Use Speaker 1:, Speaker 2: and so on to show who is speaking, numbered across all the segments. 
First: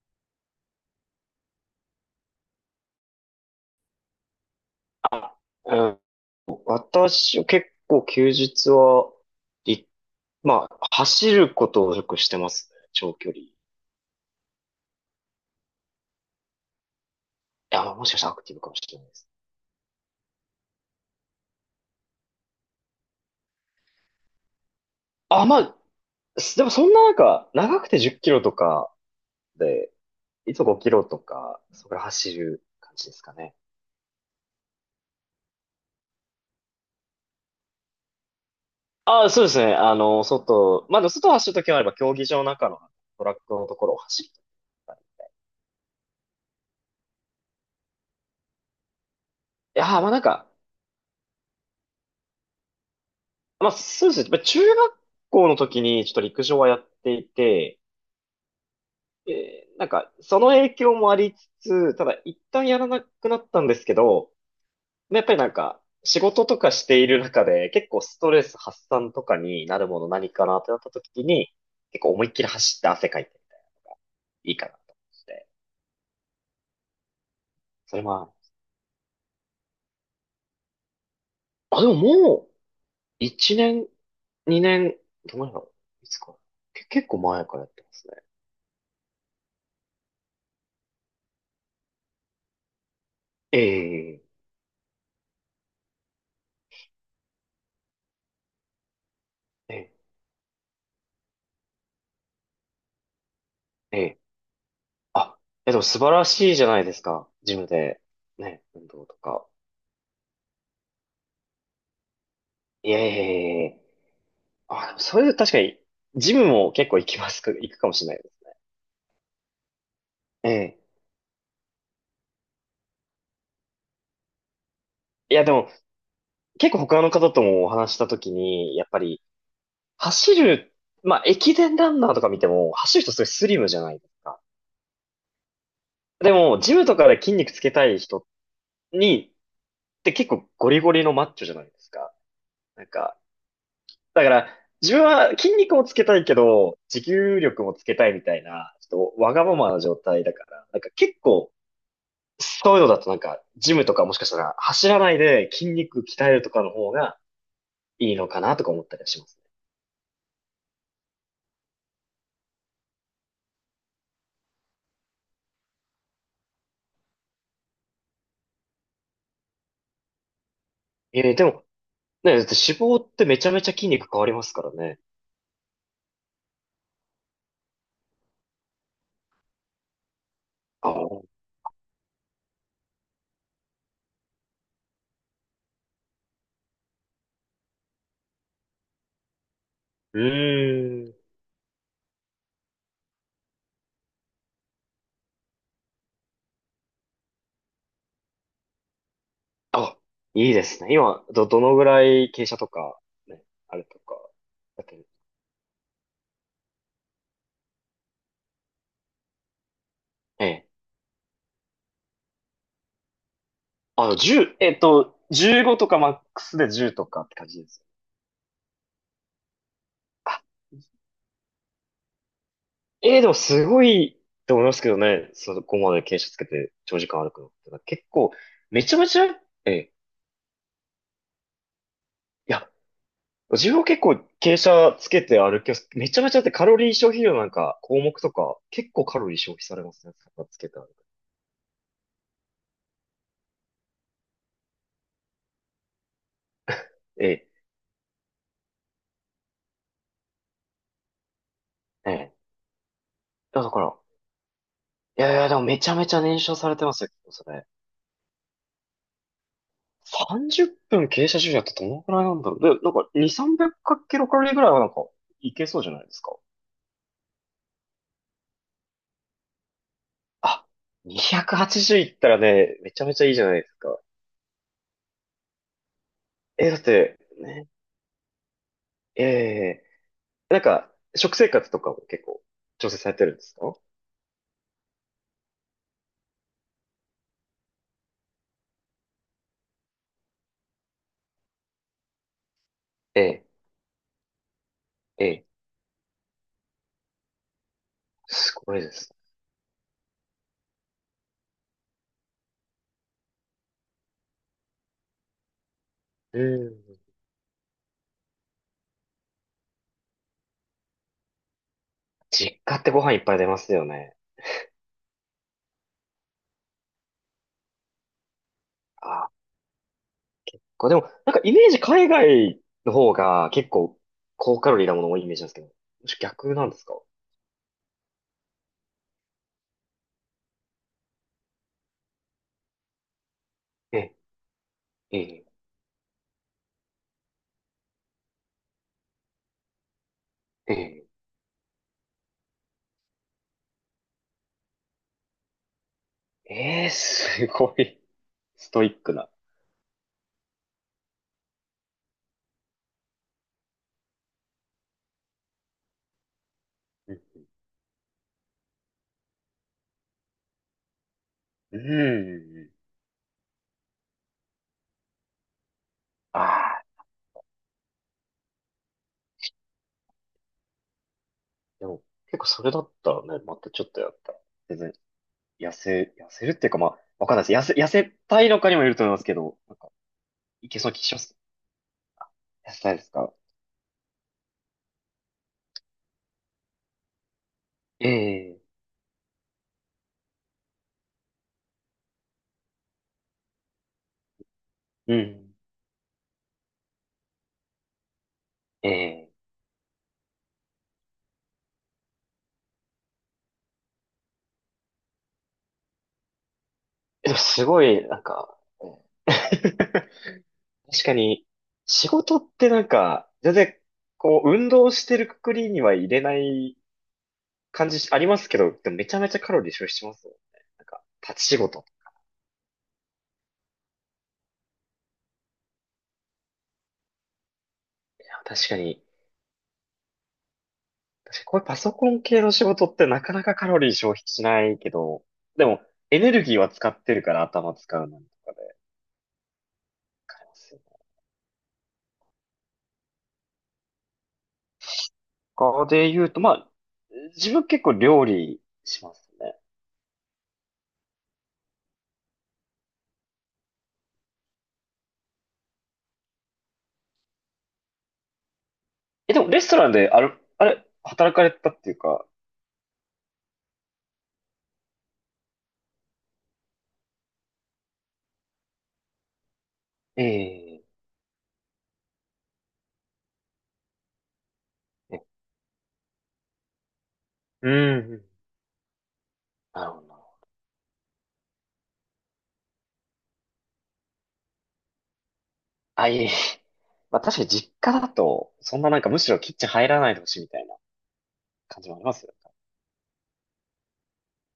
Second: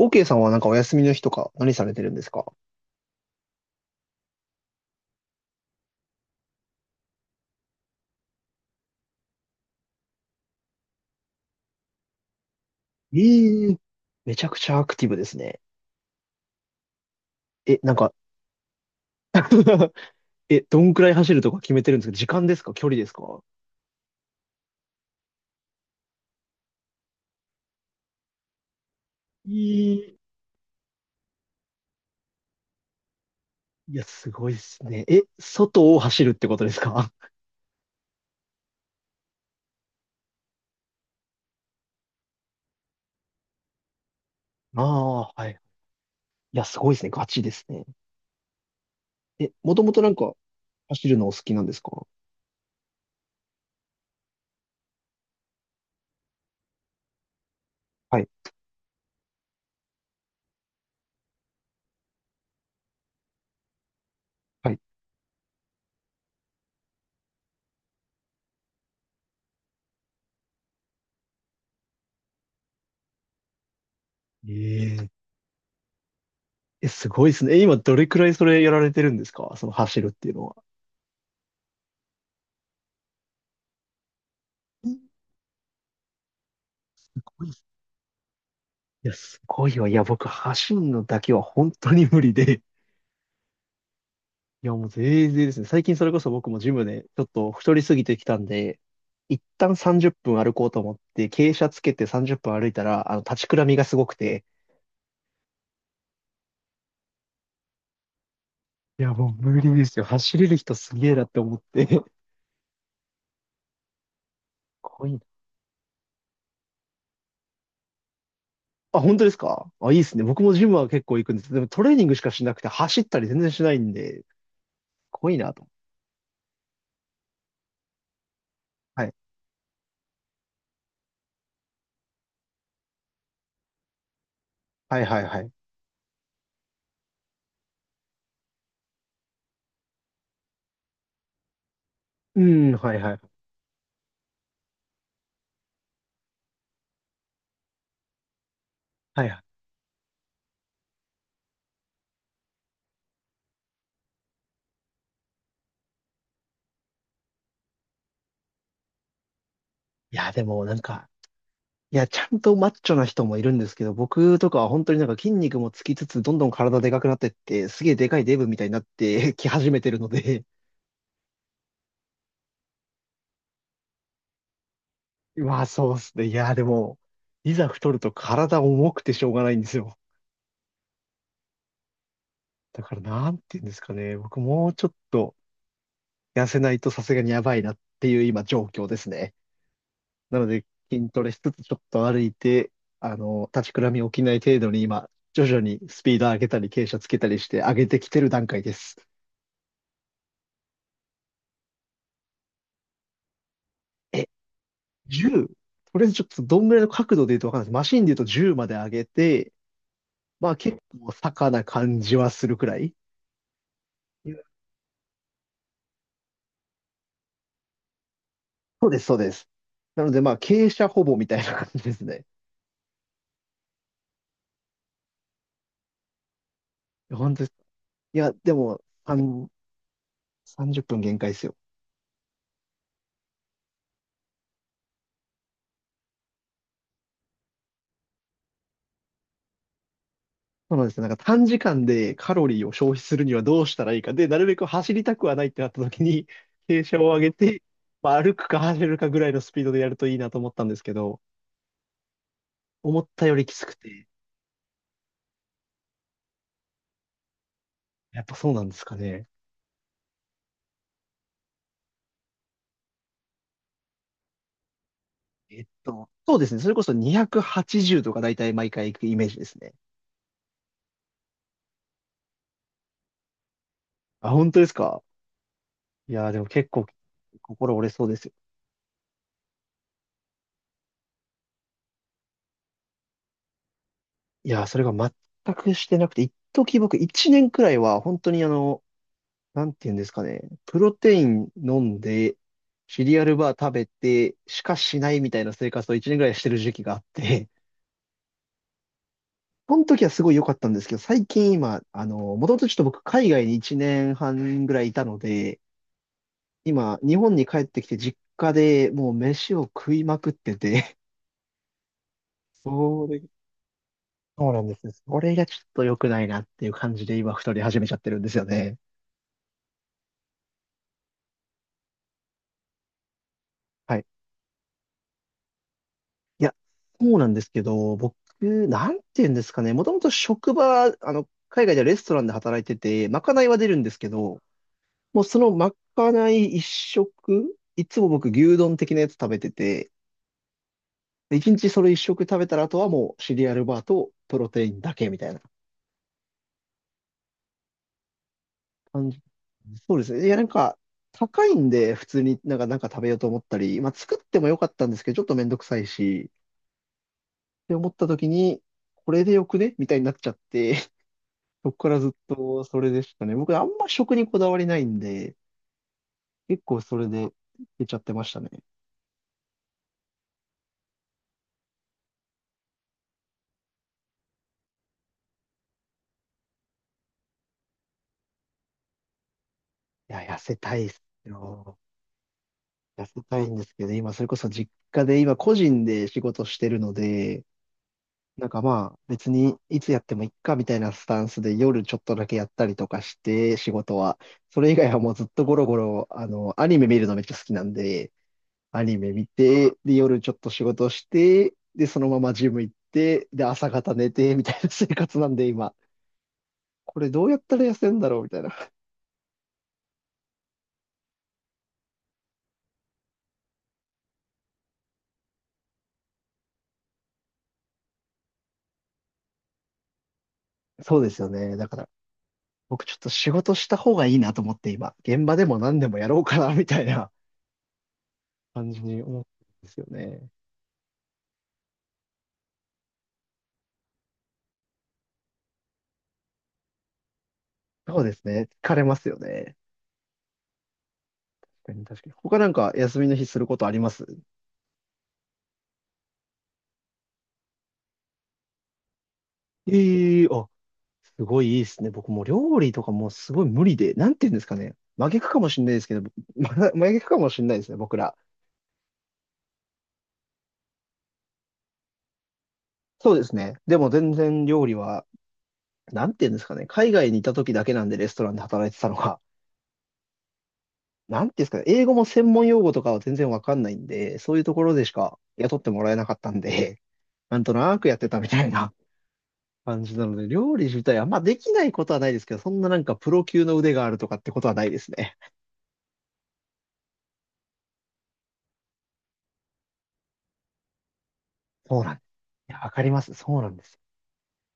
Speaker 1: OK さんはなんかお休みの日とか何されてるんですか？
Speaker 2: あうん私は結構休日は、い、まあ、走ることをよくしてますね。長
Speaker 1: え
Speaker 2: 距離。い
Speaker 1: えー、めちゃくちゃアクティブですね。え、
Speaker 2: や、ま
Speaker 1: な
Speaker 2: あ
Speaker 1: ん
Speaker 2: も
Speaker 1: か。
Speaker 2: しかしたらアクティブかもしれないです。
Speaker 1: え、どんくらい走るとか決めてるんですか？時間ですか？距離ですか？
Speaker 2: あ、まあ、すでもそんななんか、長くて10キロとかで、
Speaker 1: い
Speaker 2: いつも5キロとか、それ走る感じですかね。
Speaker 1: いや、すごいですね。え、外を走るってことですか？
Speaker 2: あ、そうですね。あの、外、まあ、でも外を走るときもあれば、競技場の中のトラックのところを走る
Speaker 1: あ
Speaker 2: とか。
Speaker 1: あ、はい。いや、すごいですね。ガチですね。え、も
Speaker 2: い
Speaker 1: と
Speaker 2: や
Speaker 1: も
Speaker 2: ー、
Speaker 1: と
Speaker 2: ま
Speaker 1: な
Speaker 2: あ
Speaker 1: ん
Speaker 2: なん
Speaker 1: か
Speaker 2: か、
Speaker 1: 走るのお好きなんですか？
Speaker 2: まあそうですね。まあ中学校の時にちょっと陸上はやっていて、
Speaker 1: はい、
Speaker 2: その影響もありつつ、ただ一旦やらなくなったんですけど、
Speaker 1: はい。
Speaker 2: やっぱりなんか、仕事とかしている中で、結構ストレス発散とかになるもの何かなってなった時に、結構思いっきり走って汗かいていいかなと思
Speaker 1: ええ
Speaker 2: って。
Speaker 1: え、すごいですね。え、今ど
Speaker 2: それ
Speaker 1: れく
Speaker 2: もあ
Speaker 1: らいそ
Speaker 2: る、
Speaker 1: れやられてるんですか？その走るっていうのは。
Speaker 2: あ、でももう、1年、2
Speaker 1: え、
Speaker 2: 年、
Speaker 1: す
Speaker 2: どのぐらいだろういつか。け、結構
Speaker 1: ご
Speaker 2: 前
Speaker 1: いっ
Speaker 2: から
Speaker 1: す
Speaker 2: や
Speaker 1: ね。
Speaker 2: ってますね。
Speaker 1: いや、すごいわ。いや、僕、走るのだけは本当に無理で。
Speaker 2: ええ
Speaker 1: いや、もう全然ですね。最近それこそ僕もジムでちょっと太りすぎてきたんで、一旦
Speaker 2: ええ
Speaker 1: 30分歩こうと思って、傾斜つけて30分歩いたら、立ちくらみがす
Speaker 2: え
Speaker 1: ごく
Speaker 2: え
Speaker 1: て。
Speaker 2: あ、え、でも素晴らしいじゃないですか。ジムで、ね、運
Speaker 1: い
Speaker 2: 動
Speaker 1: や、
Speaker 2: と
Speaker 1: もう
Speaker 2: か。
Speaker 1: 無理ですよ。走れる人すげえなって思って。かっ
Speaker 2: いえいえいえいえ。あ、でも
Speaker 1: こいいな。
Speaker 2: それ確かに、ジムも結構行きますか、行くかもしれないですね
Speaker 1: あ、本当ですか？あ、いいですね。僕
Speaker 2: え
Speaker 1: もジム
Speaker 2: え。
Speaker 1: は結構行くんです。でもトレーニングしかしなくて、走ったり全然しないんで、かっこい
Speaker 2: い
Speaker 1: い
Speaker 2: や、
Speaker 1: な
Speaker 2: で
Speaker 1: と。
Speaker 2: も、結構他の方ともお話したときに、やっぱ
Speaker 1: はい。
Speaker 2: り、走る、まあ、駅伝ランナーとか見ても、走る人すごいスリムじゃないですか。
Speaker 1: はいはいはい。
Speaker 2: でも、ジムとかで筋肉つけたい人に、って結構ゴリゴリのマッチョじゃないですか。
Speaker 1: うん、
Speaker 2: なん
Speaker 1: はいは
Speaker 2: か、
Speaker 1: い。
Speaker 2: だから、自分は筋肉もつけたいけど、持久力もつけたいみたいな、ちょっと
Speaker 1: はい
Speaker 2: わ
Speaker 1: は
Speaker 2: がま
Speaker 1: い。
Speaker 2: まな状態だから、なんか結構、そういうのだとなんか、ジムとかもしかしたら走らないで筋肉鍛えるとかの方がいいのかなとか思ったりはします
Speaker 1: いや、でもなんか、いや、ちゃんとマッチョな人もいるんですけど、僕とかは本当になんか筋肉もつきつつ、どんどん体でかくなってって、すげえでかいデブみたいになって き始めてるので、
Speaker 2: ね。えー、でも、ね、だって脂肪ってめちゃめちゃ筋肉変わりますからね。
Speaker 1: まあそうっすね。いや、でも、いざ太ると体重くてしょうがないんですよ。
Speaker 2: あ、う
Speaker 1: だからなんて言うんですかね。僕もうちょっと痩せないとさすがにやばいなっていう今状況ですね。
Speaker 2: ー
Speaker 1: なので筋
Speaker 2: ん。
Speaker 1: トレしつつちょっと歩いて、立ちくらみ起きない程度に今、徐々にスピード上げたり傾斜つけたりして上げてきてる段階です。
Speaker 2: あ、いいですね。今、ど、どのぐらい傾斜とか、ね、あれとか、
Speaker 1: え、
Speaker 2: だけど。
Speaker 1: 10、とりあえずちょっとどんぐらいの角度で言うとわかんないです。マシンで言うと10まで上げて、
Speaker 2: え
Speaker 1: まあ
Speaker 2: え。
Speaker 1: 結構坂な感じはするくらい。
Speaker 2: あの、
Speaker 1: いや、
Speaker 2: 10、15とかマックスで10とかって感じです。
Speaker 1: そうです、そうです。なのでまあ
Speaker 2: あ
Speaker 1: 傾斜ほぼみたいな感じですね。
Speaker 2: ええでもすごいと思いますけどね。そこまで傾斜つけて長時
Speaker 1: いや
Speaker 2: 間歩
Speaker 1: 本
Speaker 2: く
Speaker 1: 当で
Speaker 2: の
Speaker 1: す。
Speaker 2: って。結
Speaker 1: いや、
Speaker 2: 構、
Speaker 1: でも、
Speaker 2: めちゃめちゃ、ええ
Speaker 1: 30分限界ですよ。
Speaker 2: いや、自分は結構傾斜つけて歩きます。めちゃめちゃだってカロリー消費量なんか項目とか、結構カロリー消費されますね。傾つけ
Speaker 1: そう
Speaker 2: て歩
Speaker 1: なん
Speaker 2: く。
Speaker 1: ですよ。なんか短時間でカロリーを消費するにはどうしたらいいか。で、なるべく走りたくはないってなった時に、傾斜を上げ
Speaker 2: ええ
Speaker 1: て、まあ、歩くか走れるかぐらいのスピードでやるといいなと思ったんですけど、
Speaker 2: ええ
Speaker 1: 思ったよりき
Speaker 2: だ
Speaker 1: つく
Speaker 2: から、
Speaker 1: て、
Speaker 2: いやいや、でもめちゃめちゃ燃焼されてますよ、それ。
Speaker 1: やっぱそうなんですかね。
Speaker 2: 30分傾斜重視だったらどのくらいなんだろう。で、なんか2、300キロカロリーぐらいはなんかいけそうじゃないです
Speaker 1: そ
Speaker 2: か。
Speaker 1: うですね。それこそ280とか大体毎回行くイメージですね。
Speaker 2: あ、280いったらね、めちゃめちゃいいじゃないですか。
Speaker 1: あ、本当ですか？いやー、でも結
Speaker 2: え、だっ
Speaker 1: 構
Speaker 2: て、ね、
Speaker 1: 心折れそうですよ。
Speaker 2: ええなんか、食生活とかも結構調整されてるんですか？
Speaker 1: いやー、それが全くしてなくて、一時僕1年くらいは本当になんて言うんですかね。プロテイン飲んで、シリ
Speaker 2: え
Speaker 1: アル
Speaker 2: え、
Speaker 1: バー食べて、しかしない
Speaker 2: え
Speaker 1: みたい
Speaker 2: え、
Speaker 1: な生活を1年くらいしてる時期があって、
Speaker 2: すごいです。
Speaker 1: その時はすごい良かったんですけど、最近今、もともとちょっと僕海外に1年半ぐらいいたので、
Speaker 2: うん。
Speaker 1: 今、日本に帰ってきて実家でもう飯を食いまくってて、
Speaker 2: 実 家ってご
Speaker 1: そ
Speaker 2: 飯いっ
Speaker 1: れ、
Speaker 2: ぱい出ますよね。
Speaker 1: そうなんですよ。それがちょっと良くないなっていう感じで今太り始めちゃってるんですよね。
Speaker 2: あ、これでも、なんかイメージ海外の方が結
Speaker 1: は
Speaker 2: 構
Speaker 1: い。
Speaker 2: 高カロリーなもの多いイメージなんですけど、もし
Speaker 1: いや、
Speaker 2: 逆なんですか？
Speaker 1: そうなんですけど、僕、なんて言うんですかね。もともと職場、海外ではレストランで働いてて、まかないは出るんです
Speaker 2: え
Speaker 1: け
Speaker 2: え、
Speaker 1: ど、
Speaker 2: え
Speaker 1: もうそ
Speaker 2: え、
Speaker 1: のまかない一食、いつも僕牛丼的なやつ食べてて、
Speaker 2: え
Speaker 1: で一日それ一食食べたらあとはもうシリアルバーとプロテインだけみたいな。
Speaker 2: え、ええすごいストイッ
Speaker 1: 感
Speaker 2: ク
Speaker 1: じ、
Speaker 2: な。
Speaker 1: そうですね。いや、なんか、高いんで、普通になんか食べようと思ったり、まあ、作ってもよかったんですけど、ちょっとめんどくさいし、
Speaker 2: うん。
Speaker 1: って思った時に、これでよくねみたいになっちゃって、そこ
Speaker 2: う
Speaker 1: からずっと
Speaker 2: ん。
Speaker 1: それでしたね。僕、あんま食にこだわりないんで、
Speaker 2: あ
Speaker 1: 結構
Speaker 2: あ。
Speaker 1: それで出ちゃってましたね。
Speaker 2: でも、結構それだったらね、またちょっとやったら。全然、痩せ、痩せるっていうか、まあ、わかんないです。痩せ、痩せたいのかにもよると思いますけど、なんか、
Speaker 1: いや、痩せ
Speaker 2: い
Speaker 1: た
Speaker 2: け
Speaker 1: いっ
Speaker 2: そうな
Speaker 1: す
Speaker 2: 気します。
Speaker 1: よ。
Speaker 2: 痩せたいで
Speaker 1: 痩
Speaker 2: す
Speaker 1: せ
Speaker 2: か？
Speaker 1: たいんですけど、今、それこそ実家で、今、個人で仕事してるので、なん
Speaker 2: ええ
Speaker 1: かまあ、別にいつやってもいっかみたいなスタンスで夜ちょっとだけやったりとかして、仕事は。それ以外はも
Speaker 2: う
Speaker 1: うずっと
Speaker 2: ん。
Speaker 1: ゴロゴロ、アニメ見るのめっちゃ好きなんで、アニメ見
Speaker 2: ええ
Speaker 1: て、で、夜ちょっと仕事して、で、そのままジム行って、で、朝方寝て、みたいな生活なんで今。これどう
Speaker 2: で
Speaker 1: や
Speaker 2: も
Speaker 1: ったら
Speaker 2: す
Speaker 1: 痩
Speaker 2: ご
Speaker 1: せん
Speaker 2: い、
Speaker 1: だ
Speaker 2: な
Speaker 1: ろう
Speaker 2: ん
Speaker 1: みたいな。
Speaker 2: か、うん 確かに、仕事ってなんか、全然、こう、運動してるくくりには入れない感じしありますけど、でもめちゃめちゃカロリー消費しますよね。なん
Speaker 1: そう
Speaker 2: か、
Speaker 1: ですよ
Speaker 2: 立ち
Speaker 1: ね。
Speaker 2: 仕
Speaker 1: だか
Speaker 2: 事。
Speaker 1: ら、僕ちょっと仕事した方がいいなと思って今、現場でも何でもやろうかな、みたいな
Speaker 2: いや、確
Speaker 1: 感
Speaker 2: か
Speaker 1: じに
Speaker 2: に、
Speaker 1: 思ってるんですよね。
Speaker 2: 確かにこういうパソコン系の仕事ってなかなかカロリー消費しないけど、でもエネルギーは使ってるから頭使
Speaker 1: そう
Speaker 2: う
Speaker 1: で
Speaker 2: の
Speaker 1: す
Speaker 2: に
Speaker 1: ね。
Speaker 2: とか
Speaker 1: 疲
Speaker 2: で
Speaker 1: れますよね。
Speaker 2: 買えますよね。
Speaker 1: 確かに、確かに。他なんか休みの日することあります？
Speaker 2: 他で言うと、まあ、自分結構料理しますね。
Speaker 1: ええ、あ、すごいいいですね。僕もう料理とかもうすごい無理で、なんて言うんですかね。真逆かもしれないですけど、ま真逆かもしれないですね、僕ら。
Speaker 2: え、でもレストランである、あれ、働かれたっていうか、
Speaker 1: そうですね。でも全然料理は、なんて言うんですかね。海外にいた時だけなんでレストランで働いてたのが、
Speaker 2: ええ
Speaker 1: なんて言うんですかね。英語も専門用語とかは全然わかんないんで、そういうところでしか
Speaker 2: え
Speaker 1: 雇ってもらえなかったんで、なんと
Speaker 2: う
Speaker 1: なくやって
Speaker 2: ん、う
Speaker 1: たみ
Speaker 2: ん
Speaker 1: たいな感
Speaker 2: なる
Speaker 1: じ
Speaker 2: ほ
Speaker 1: な
Speaker 2: ど
Speaker 1: ので、
Speaker 2: な。
Speaker 1: 料理自体は、まあできないことはないですけど、そんななんかプロ級の腕があるとかってことはないですね。
Speaker 2: あ、いえいえ。まあ確かに実家だと、そんななんかむしろキッチン入らないでほしいみたいな
Speaker 1: そ
Speaker 2: 感
Speaker 1: う
Speaker 2: じ
Speaker 1: な
Speaker 2: も
Speaker 1: ん
Speaker 2: あ
Speaker 1: です。
Speaker 2: りますよ
Speaker 1: いや、わかります。そうなんです。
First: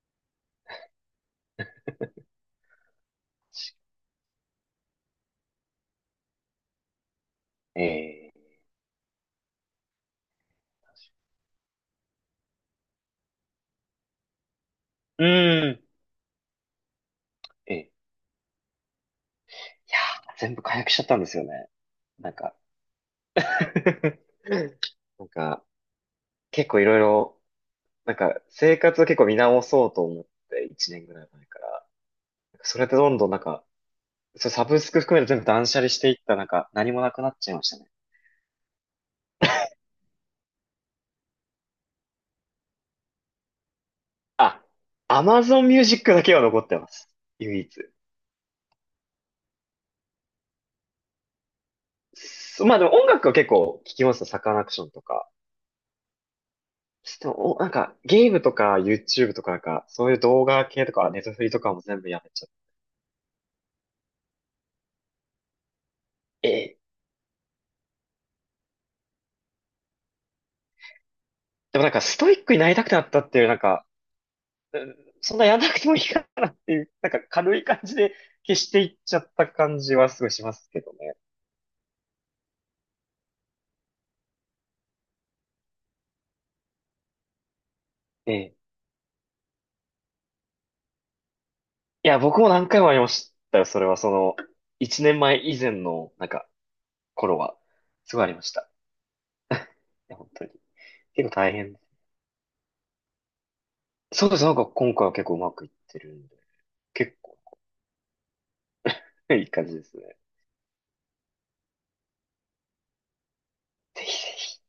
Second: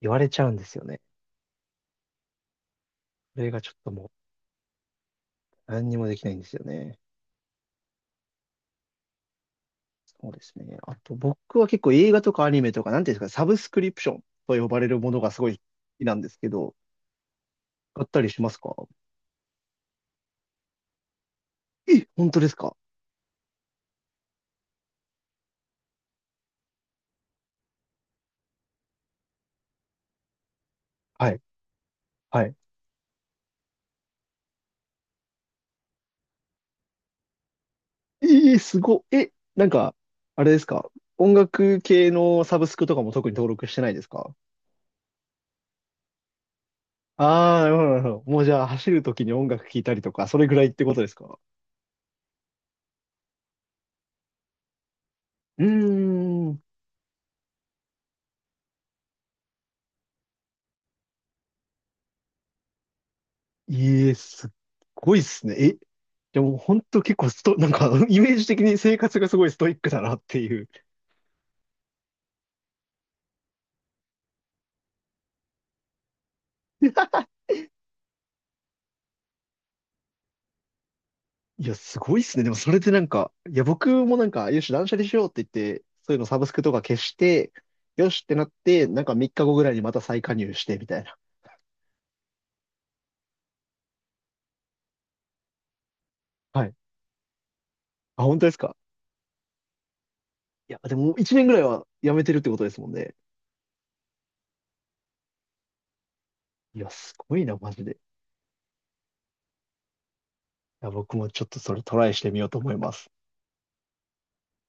Speaker 1: 言われちゃうんですよね。それがちょっともう何にもできないんですよね。
Speaker 2: ね。ええ
Speaker 1: そうですね。あと僕は結構映画とかアニメとか、なんていうんですか、サブスクリプションと呼ばれるもの
Speaker 2: う
Speaker 1: がすごい好
Speaker 2: ん。
Speaker 1: きなんですけど、
Speaker 2: ええ
Speaker 1: 買ったりしますか？
Speaker 2: いやー、全部解約しちゃったんですよね。
Speaker 1: え、本
Speaker 2: なん
Speaker 1: 当です
Speaker 2: か、
Speaker 1: か？
Speaker 2: なんか、結構いろいろ、なんか、生活を結構見直そうと思って、1年ぐら
Speaker 1: は
Speaker 2: い
Speaker 1: い。
Speaker 2: 前から。
Speaker 1: はい。
Speaker 2: それでどんどんなんか、それサブスク含めて全部断捨離していった、なんか、何もなくなっちゃいましたね。
Speaker 1: えー、すごい。え、なんか、あれですか？音楽系のサブスクとかも特に登録してないですか？
Speaker 2: あ、Amazon Music だけは残ってます。
Speaker 1: あ
Speaker 2: 唯
Speaker 1: あ、なるほど、
Speaker 2: 一。
Speaker 1: なるほど。もうじゃあ、走るときに音楽聴いたりとか、それぐらいってことですか？
Speaker 2: そまあでも音楽は結構聞きますよ。サカナクションとか。
Speaker 1: うーん。
Speaker 2: でも、おなんか、ゲームとか YouTube とかなんか、そういう動画系とか、ネットフリとかも全部やめちゃっ
Speaker 1: いえ、すっごいっすね。え、で
Speaker 2: て。
Speaker 1: も
Speaker 2: ええ
Speaker 1: 本当結構なんか、イメージ的に生活がすごいストイックだなっていう。
Speaker 2: でもなんか、ストイックになりたくなったっていう、なんか、うんそんなやんなくてもいいかなっていう、なんか 軽い感じで消していっちゃった感じはすごいしますけどね。
Speaker 1: いや、すごいっすね。でもそれでなんか、いや、僕もなんか、よし、断捨離しようって言って、そういうのサブスクとか消して、よしっ
Speaker 2: え
Speaker 1: てなっ
Speaker 2: え。
Speaker 1: て、なんか3日後ぐらいにまた再加入して、みたいな。
Speaker 2: いや、僕も何回もありましたよ。それはその、1年前以前の、なんか、
Speaker 1: はい。
Speaker 2: 頃は、すご
Speaker 1: あ、
Speaker 2: いあり
Speaker 1: 本
Speaker 2: ま
Speaker 1: 当で
Speaker 2: し
Speaker 1: す
Speaker 2: た。い
Speaker 1: か？
Speaker 2: や、本当に。
Speaker 1: いや、でも
Speaker 2: 結構
Speaker 1: 1年
Speaker 2: 大
Speaker 1: ぐらい
Speaker 2: 変。
Speaker 1: はやめてるってことですもんね。
Speaker 2: そうです。なんか今回は結構うまくいってるんで、
Speaker 1: いや、す
Speaker 2: 結
Speaker 1: ご
Speaker 2: 構
Speaker 1: いな、マジで。
Speaker 2: ねいい感じですね。
Speaker 1: いや、僕もちょっとそれトライしてみようと思います。
Speaker 2: ぜひぜひ。